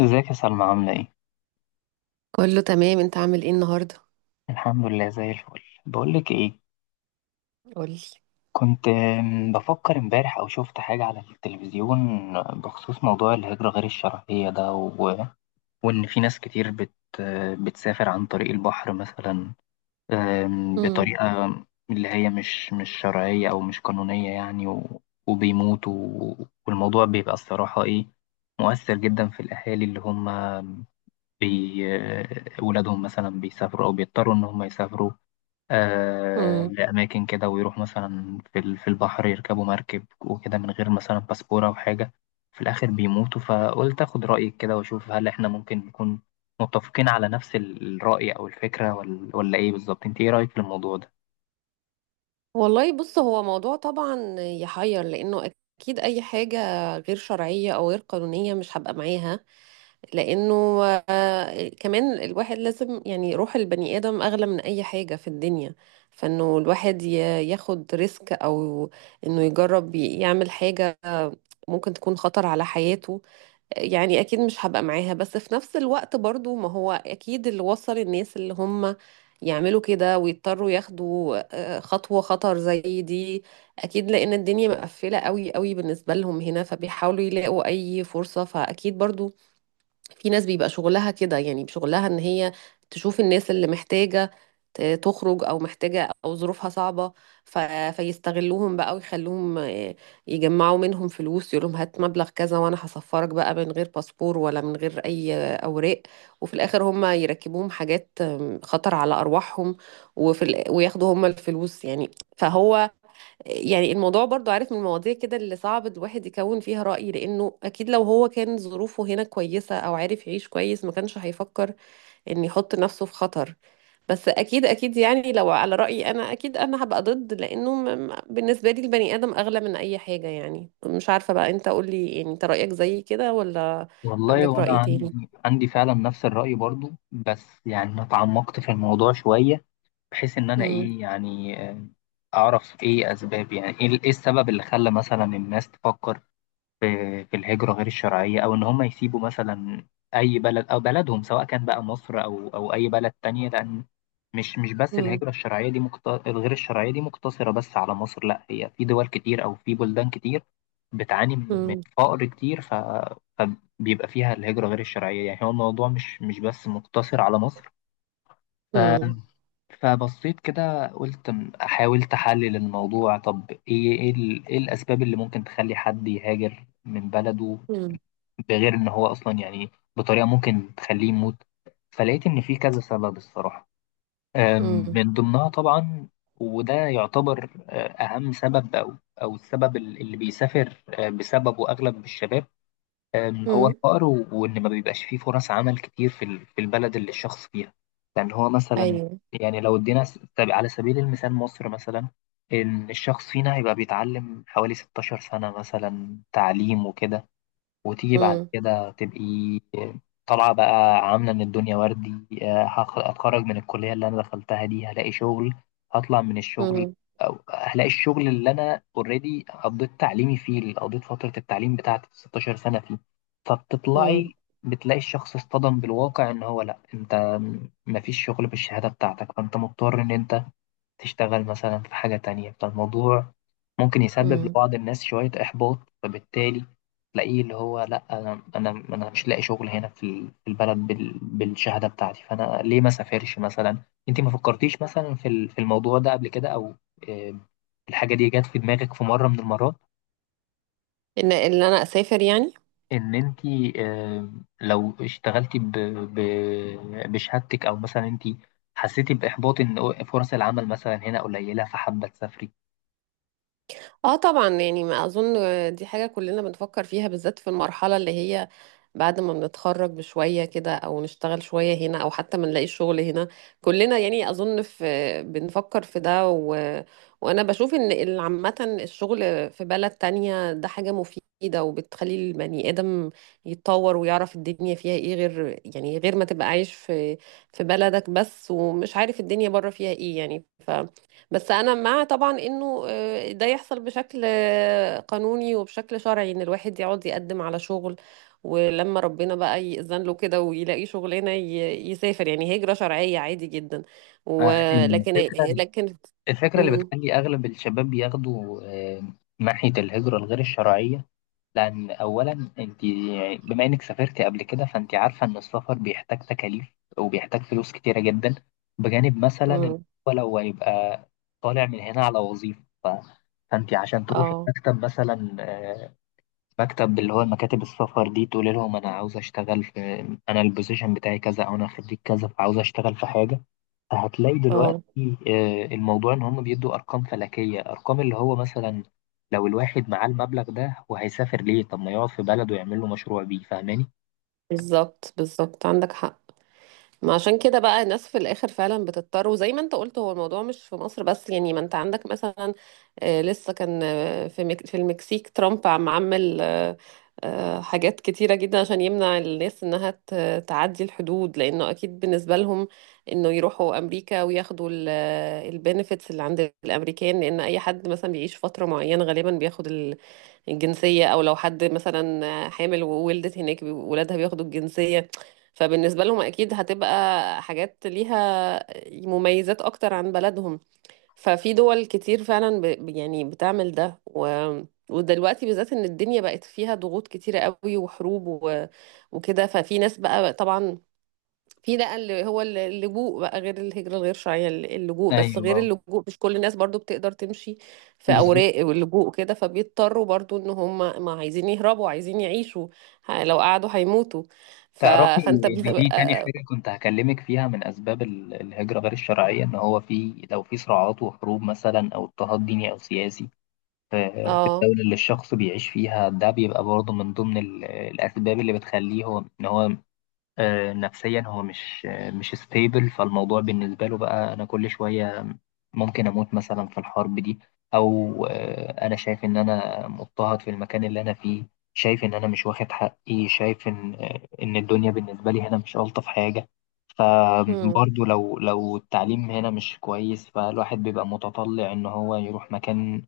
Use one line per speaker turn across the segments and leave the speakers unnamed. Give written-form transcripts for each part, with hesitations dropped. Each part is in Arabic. ازيك يا سلمى، عاملة ايه؟
كله تمام، انت عامل ايه النهارده؟
الحمد لله زي الفل. بقولك ايه.
قولي.
كنت بفكر امبارح او شفت حاجة على التلفزيون بخصوص موضوع الهجرة غير الشرعية ده، وان في ناس كتير بت... بتسافر عن طريق البحر مثلا،
امم
بطريقة اللي هي مش شرعية او مش قانونية، يعني، وبيموتوا، والموضوع بيبقى الصراحة ايه، مؤثر جدا في الاهالي، اللي هم بي... آه، ولادهم مثلا بيسافروا او بيضطروا ان هم يسافروا
امم
لأماكن كده، ويروح مثلا في البحر يركبوا مركب وكده، من غير مثلا باسبورة أو حاجة. في الآخر بيموتوا. فقلت أخد رأيك كده وأشوف، هل إحنا ممكن نكون متفقين على نفس الرأي أو الفكرة، ولا إيه بالظبط؟ أنت إيه رأيك في الموضوع ده؟
والله بص، هو موضوع طبعا يحير، لانه اكيد اي حاجه غير شرعيه او غير قانونيه مش هبقى معاها. لانه كمان، الواحد لازم يعني، روح البني ادم اغلى من اي حاجه في الدنيا. فانه الواحد ياخد ريسك، او انه يجرب يعمل حاجه ممكن تكون خطر على حياته. يعني اكيد مش هبقى معاها، بس في نفس الوقت برضو ما هو اكيد اللي وصل الناس اللي هم يعملوا كده ويضطروا ياخدوا خطوة خطر زي دي، اكيد لان الدنيا مقفلة قوي قوي بالنسبة لهم هنا، فبيحاولوا يلاقوا اي فرصة. فاكيد برضو في ناس بيبقى شغلها كده، يعني شغلها ان هي تشوف الناس اللي محتاجة تخرج او محتاجة او ظروفها صعبة، ف... فيستغلوهم بقى ويخلوهم يجمعوا منهم فلوس. يقولهم هات مبلغ كذا وانا هسفرك بقى من غير باسبور ولا من غير اي اوراق، وفي الاخر هم يركبوهم حاجات خطر على ارواحهم، وياخدوا هم الفلوس يعني. فهو يعني الموضوع برضو، عارف، من المواضيع كده اللي صعب الواحد يكون فيها رأي، لأنه أكيد لو هو كان ظروفه هنا كويسة أو عارف يعيش كويس، ما كانش هيفكر إن يحط نفسه في خطر. بس أكيد أكيد، يعني لو على رأيي أنا، أكيد أنا هبقى ضد، لأنه بالنسبة لي البني آدم أغلى من أي حاجة. يعني مش عارفة بقى، أنت قولي، يعني أنت رأيك زي كده ولا
والله،
عندك
وأنا
رأي تاني؟
عندي فعلا نفس الرأي برضو. بس يعني أنا اتعمقت في الموضوع شوية، بحيث إن أنا
مم.
إيه يعني، أعرف إيه أسباب، يعني إيه السبب اللي خلى مثلا الناس تفكر في الهجرة غير الشرعية، أو إن هم يسيبوا مثلا أي بلد أو بلدهم، سواء كان بقى مصر أو أي بلد تانية. لأن مش بس
مم.
الهجرة الشرعية دي الغير الشرعية دي مقتصرة بس على مصر، لا، هي في دول كتير أو في بلدان كتير بتعاني من
مم.
فقر كتير، فبيبقى فيها الهجرة غير الشرعية. يعني هو الموضوع مش بس مقتصر على مصر. ف...
مم.
فبصيت كده قلت، حاولت احلل الموضوع. طب ايه الاسباب اللي ممكن تخلي حد يهاجر من بلده،
مم.
بغير ان هو اصلا يعني بطريقة ممكن تخليه يموت؟ فلقيت ان في كذا سبب الصراحة.
مم.
من ضمنها طبعا، وده يعتبر اهم سبب، او السبب اللي بيسافر بسببه اغلب الشباب، هو
مم.
الفقر، وإن ما بيبقاش فيه فرص عمل كتير في البلد اللي الشخص فيها. لأن هو مثلا،
أيوه.
يعني، لو ادينا، طب على سبيل المثال مصر مثلا، إن الشخص فينا هيبقى بيتعلم حوالي 16 سنة مثلا تعليم وكده، وتيجي بعد
مم.
كده تبقي طالعة بقى عاملة إن الدنيا وردي. هتخرج من الكلية اللي أنا دخلتها دي، هلاقي شغل، هطلع من الشغل،
مم.
أو هلاقي الشغل اللي أنا أوريدي قضيت تعليمي فيه، اللي قضيت فترة التعليم بتاعتي 16 سنة فيه. فبتطلعي بتلاقي الشخص اصطدم بالواقع، إن هو، لأ أنت مفيش شغل بالشهادة بتاعتك، فأنت مضطر إن أنت تشتغل مثلا في حاجة تانية. فالموضوع ممكن يسبب
مم.
لبعض الناس شوية إحباط، فبالتالي تلاقيه اللي هو، لأ، أنا مش لاقي شغل هنا في البلد بالشهادة بتاعتي، فأنا ليه ما سافرش مثلا؟ أنت ما فكرتيش مثلا في الموضوع ده قبل كده، أو آه، الحاجة دي جت في دماغك في مرة من المرات،
ان انا اسافر يعني.
إن أنت آه، لو اشتغلتي بشهادتك، أو مثلا أنت حسيتي بإحباط إن فرص العمل مثلا هنا قليلة، فحابة تسافري؟
اه، طبعا يعني، ما اظن دي حاجه كلنا بنفكر فيها، بالذات في المرحله اللي هي بعد ما بنتخرج بشويه كده، او نشتغل شويه هنا، او حتى ما نلاقي شغل هنا. كلنا يعني اظن في، بنفكر في ده. و... وانا بشوف ان عامه الشغل في بلد تانية ده حاجه مفيده، وبتخلي البني ادم يتطور ويعرف الدنيا فيها ايه، غير يعني غير ما تبقى عايش في بلدك بس ومش عارف الدنيا بره فيها ايه يعني. بس انا مع طبعا انه ده يحصل بشكل قانوني وبشكل شرعي، ان الواحد يقعد يقدم على شغل ولما ربنا بقى يأذن له كده ويلاقي شغلانه، يسافر، يعني هجره شرعيه عادي جدا. ولكن
فالفكرة
لكن
الفكرة اللي
امم
بتخلي أغلب الشباب بياخدوا آه، ناحية الهجرة الغير الشرعية، لأن أولا أنت يعني، بما إنك سافرت قبل كده، فأنت عارفة إن السفر بيحتاج تكاليف وبيحتاج فلوس كتيرة جدا، بجانب مثلا إن
امم
هو لو هيبقى طالع من هنا على وظيفة. فأنت عشان تروحي
اه
مكتب مثلا، مكتب اللي هو مكاتب السفر دي، تقولي لهم أنا عاوز أشتغل في، أنا البوزيشن بتاعي كذا أو أنا خريج كذا، فعاوز أشتغل في حاجة، هتلاقي دلوقتي
اه،
الموضوع ان هم بيدوا ارقام فلكيه. ارقام اللي هو مثلا، لو الواحد معاه المبلغ ده وهيسافر، ليه؟ طب ما يقعد في بلده ويعمل له مشروع بيه. فاهماني؟
بالظبط بالظبط، عندك حق. ما عشان كده بقى الناس في الاخر فعلا بتضطر، وزي ما انت قلت، هو الموضوع مش في مصر بس يعني. ما انت عندك مثلا، لسه كان في في المكسيك، ترامب عمل حاجات كتيرة جدا عشان يمنع الناس انها تعدي الحدود، لانه اكيد بالنسبة لهم انه يروحوا امريكا وياخدوا البنفيتس اللي عند الامريكان. لان اي حد مثلا بيعيش فترة معينة غالبا بياخد الجنسية، أو لو حد مثلا حامل وولدت هناك ولادها بياخدوا الجنسية. فبالنسبة لهم أكيد هتبقى حاجات ليها مميزات أكتر عن بلدهم. ففي دول كتير فعلا يعني بتعمل ده. و... ودلوقتي بالذات، إن الدنيا بقت فيها ضغوط كتيرة قوي، وحروب وكده. ففي ناس بقى طبعا، في بقى اللي هو اللجوء، بقى غير الهجرة الغير شرعية، اللجوء. بس
ايوه،
غير اللجوء، مش كل الناس برضو بتقدر تمشي في أوراق
بالظبط.
واللجوء كده، فبيضطروا برضو إن هم، ما عايزين يهربوا، عايزين يعيشوا. لو قعدوا هيموتوا. ف...
تعرفي
فأنت
ان
بيبقى
دي تاني حاجة كنت هكلمك فيها، من اسباب الهجرة غير الشرعية، ان هو، في لو في صراعات وحروب مثلا، او اضطهاد ديني او سياسي في
اه.
الدولة اللي الشخص بيعيش فيها، ده بيبقى برضه من ضمن الاسباب اللي بتخليه هو، ان هو، نفسيا هو مش ستيبل. فالموضوع بالنسبة له بقى، أنا كل شوية ممكن أموت مثلا في الحرب دي، أو أنا شايف إن أنا مضطهد في المكان اللي أنا فيه، شايف إن أنا مش واخد حقي، شايف إن الدنيا بالنسبة لي هنا مش ألطف حاجة.
امم
فبرضه لو التعليم هنا مش كويس، فالواحد بيبقى متطلع إن هو يروح مكان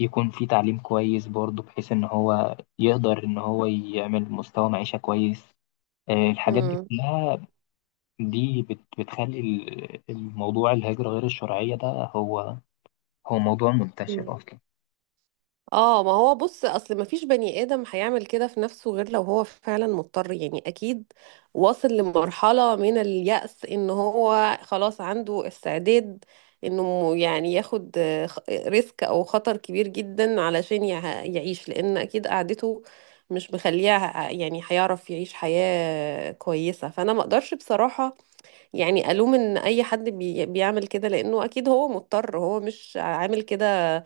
يكون فيه تعليم كويس برضه، بحيث إن هو يقدر إن هو يعمل مستوى معيشة كويس. الحاجات دي
امم.
كلها، دي بتخلي الموضوع، الهجرة غير الشرعية ده، هو هو موضوع
امم.
منتشر أصلا.
اه، ما هو بص، اصل ما فيش بني ادم هيعمل كده في نفسه غير لو هو فعلا مضطر، يعني اكيد واصل لمرحلة من اليأس ان هو خلاص عنده استعداد انه يعني ياخد ريسك او خطر كبير جدا علشان يعيش، لان اكيد قعدته مش مخليه يعني هيعرف يعيش حياة كويسة. فانا ما اقدرش بصراحة يعني ألوم إن أي حد بيعمل كده، لأنه أكيد هو مضطر، هو مش عامل كده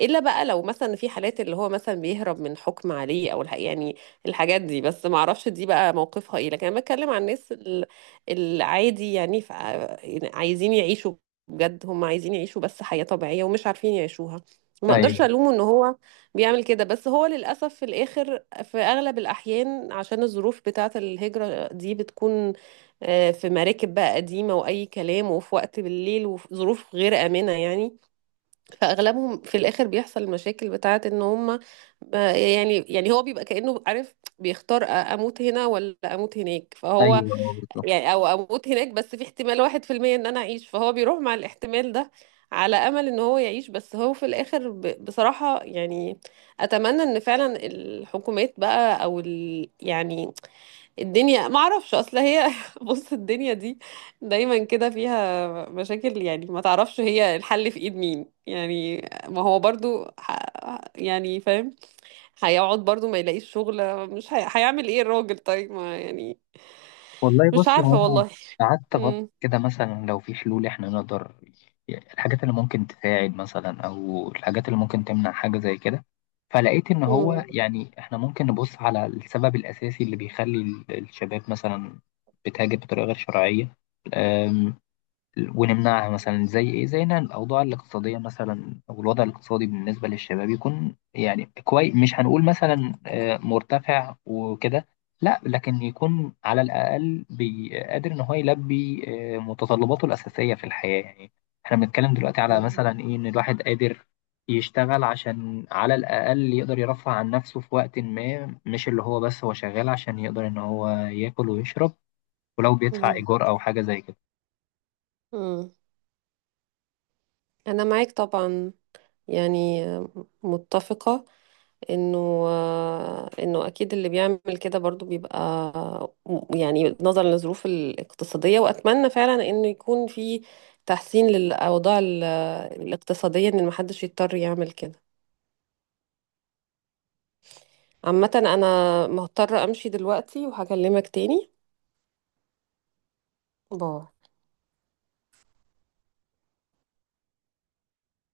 إلا بقى لو مثلا في حالات اللي هو مثلا بيهرب من حكم عليه، أو يعني الحاجات دي. بس ما أعرفش دي بقى موقفها إيه. لكن أنا بتكلم عن الناس العادي، يعني يعني عايزين يعيشوا، بجد هم عايزين يعيشوا بس حياة طبيعية ومش عارفين يعيشوها. ما اقدرش
أيوه،
الومه ان هو بيعمل كده. بس هو للاسف في الاخر في اغلب الاحيان، عشان الظروف بتاعه، الهجره دي بتكون في مراكب بقى قديمة وأي كلام، وفي وقت بالليل، وفي ظروف غير آمنة يعني. فأغلبهم في الآخر بيحصل المشاكل بتاعة إن هم يعني هو بيبقى كأنه، عارف، بيختار أموت هنا ولا أموت هناك. فهو
أيوه، أيوه،
يعني،
بالظبط.
أو أموت هناك بس في احتمال 1% إن أنا أعيش، فهو بيروح مع الاحتمال ده على امل ان هو يعيش. بس هو في الاخر بصراحة يعني، اتمنى ان فعلا الحكومات بقى، او يعني الدنيا، ما اعرفش، اصل هي بص الدنيا دي دايما كده فيها مشاكل، يعني ما تعرفش هي الحل في ايد مين يعني. ما هو برضو يعني فاهم، هيقعد برضو ما يلاقيش شغل، مش هيعمل ايه الراجل؟ طيب ما يعني.
والله
مش
بصي، هو
عارفة
أنا
والله.
قعدت أفكر
مم.
كده، مثلا لو في حلول، إحنا نقدر الحاجات اللي ممكن تساعد مثلا، أو الحاجات اللي ممكن تمنع حاجة زي كده. فلقيت إن هو،
مم.
يعني، إحنا ممكن نبص على السبب الأساسي اللي بيخلي الشباب مثلا بتهاجر بطريقة غير شرعية، ونمنعها. مثلا زي ايه؟ زي ان الاوضاع الاقتصاديه مثلا، او الوضع الاقتصادي بالنسبه للشباب، يكون يعني كويس، مش هنقول مثلا مرتفع وكده، لا، لكن يكون على الاقل قادر ان هو يلبي متطلباته الاساسيه في الحياه، يعني. احنا بنتكلم دلوقتي على
مم.
مثلا ايه؟ ان الواحد قادر يشتغل، عشان على الاقل يقدر يرفع عن نفسه في وقت ما، مش اللي هو بس هو شغال عشان يقدر ان هو ياكل ويشرب، ولو بيدفع ايجار او حاجه زي كده
مم. انا معاك طبعا، يعني متفقة انه انه اكيد اللي بيعمل كده برضو بيبقى، يعني نظرا للظروف الاقتصادية. واتمنى فعلا انه يكون في تحسين للاوضاع الاقتصادية، ان محدش يضطر يعمل كده. عامة انا مضطرة امشي دلوقتي، وهكلمك تاني. باي.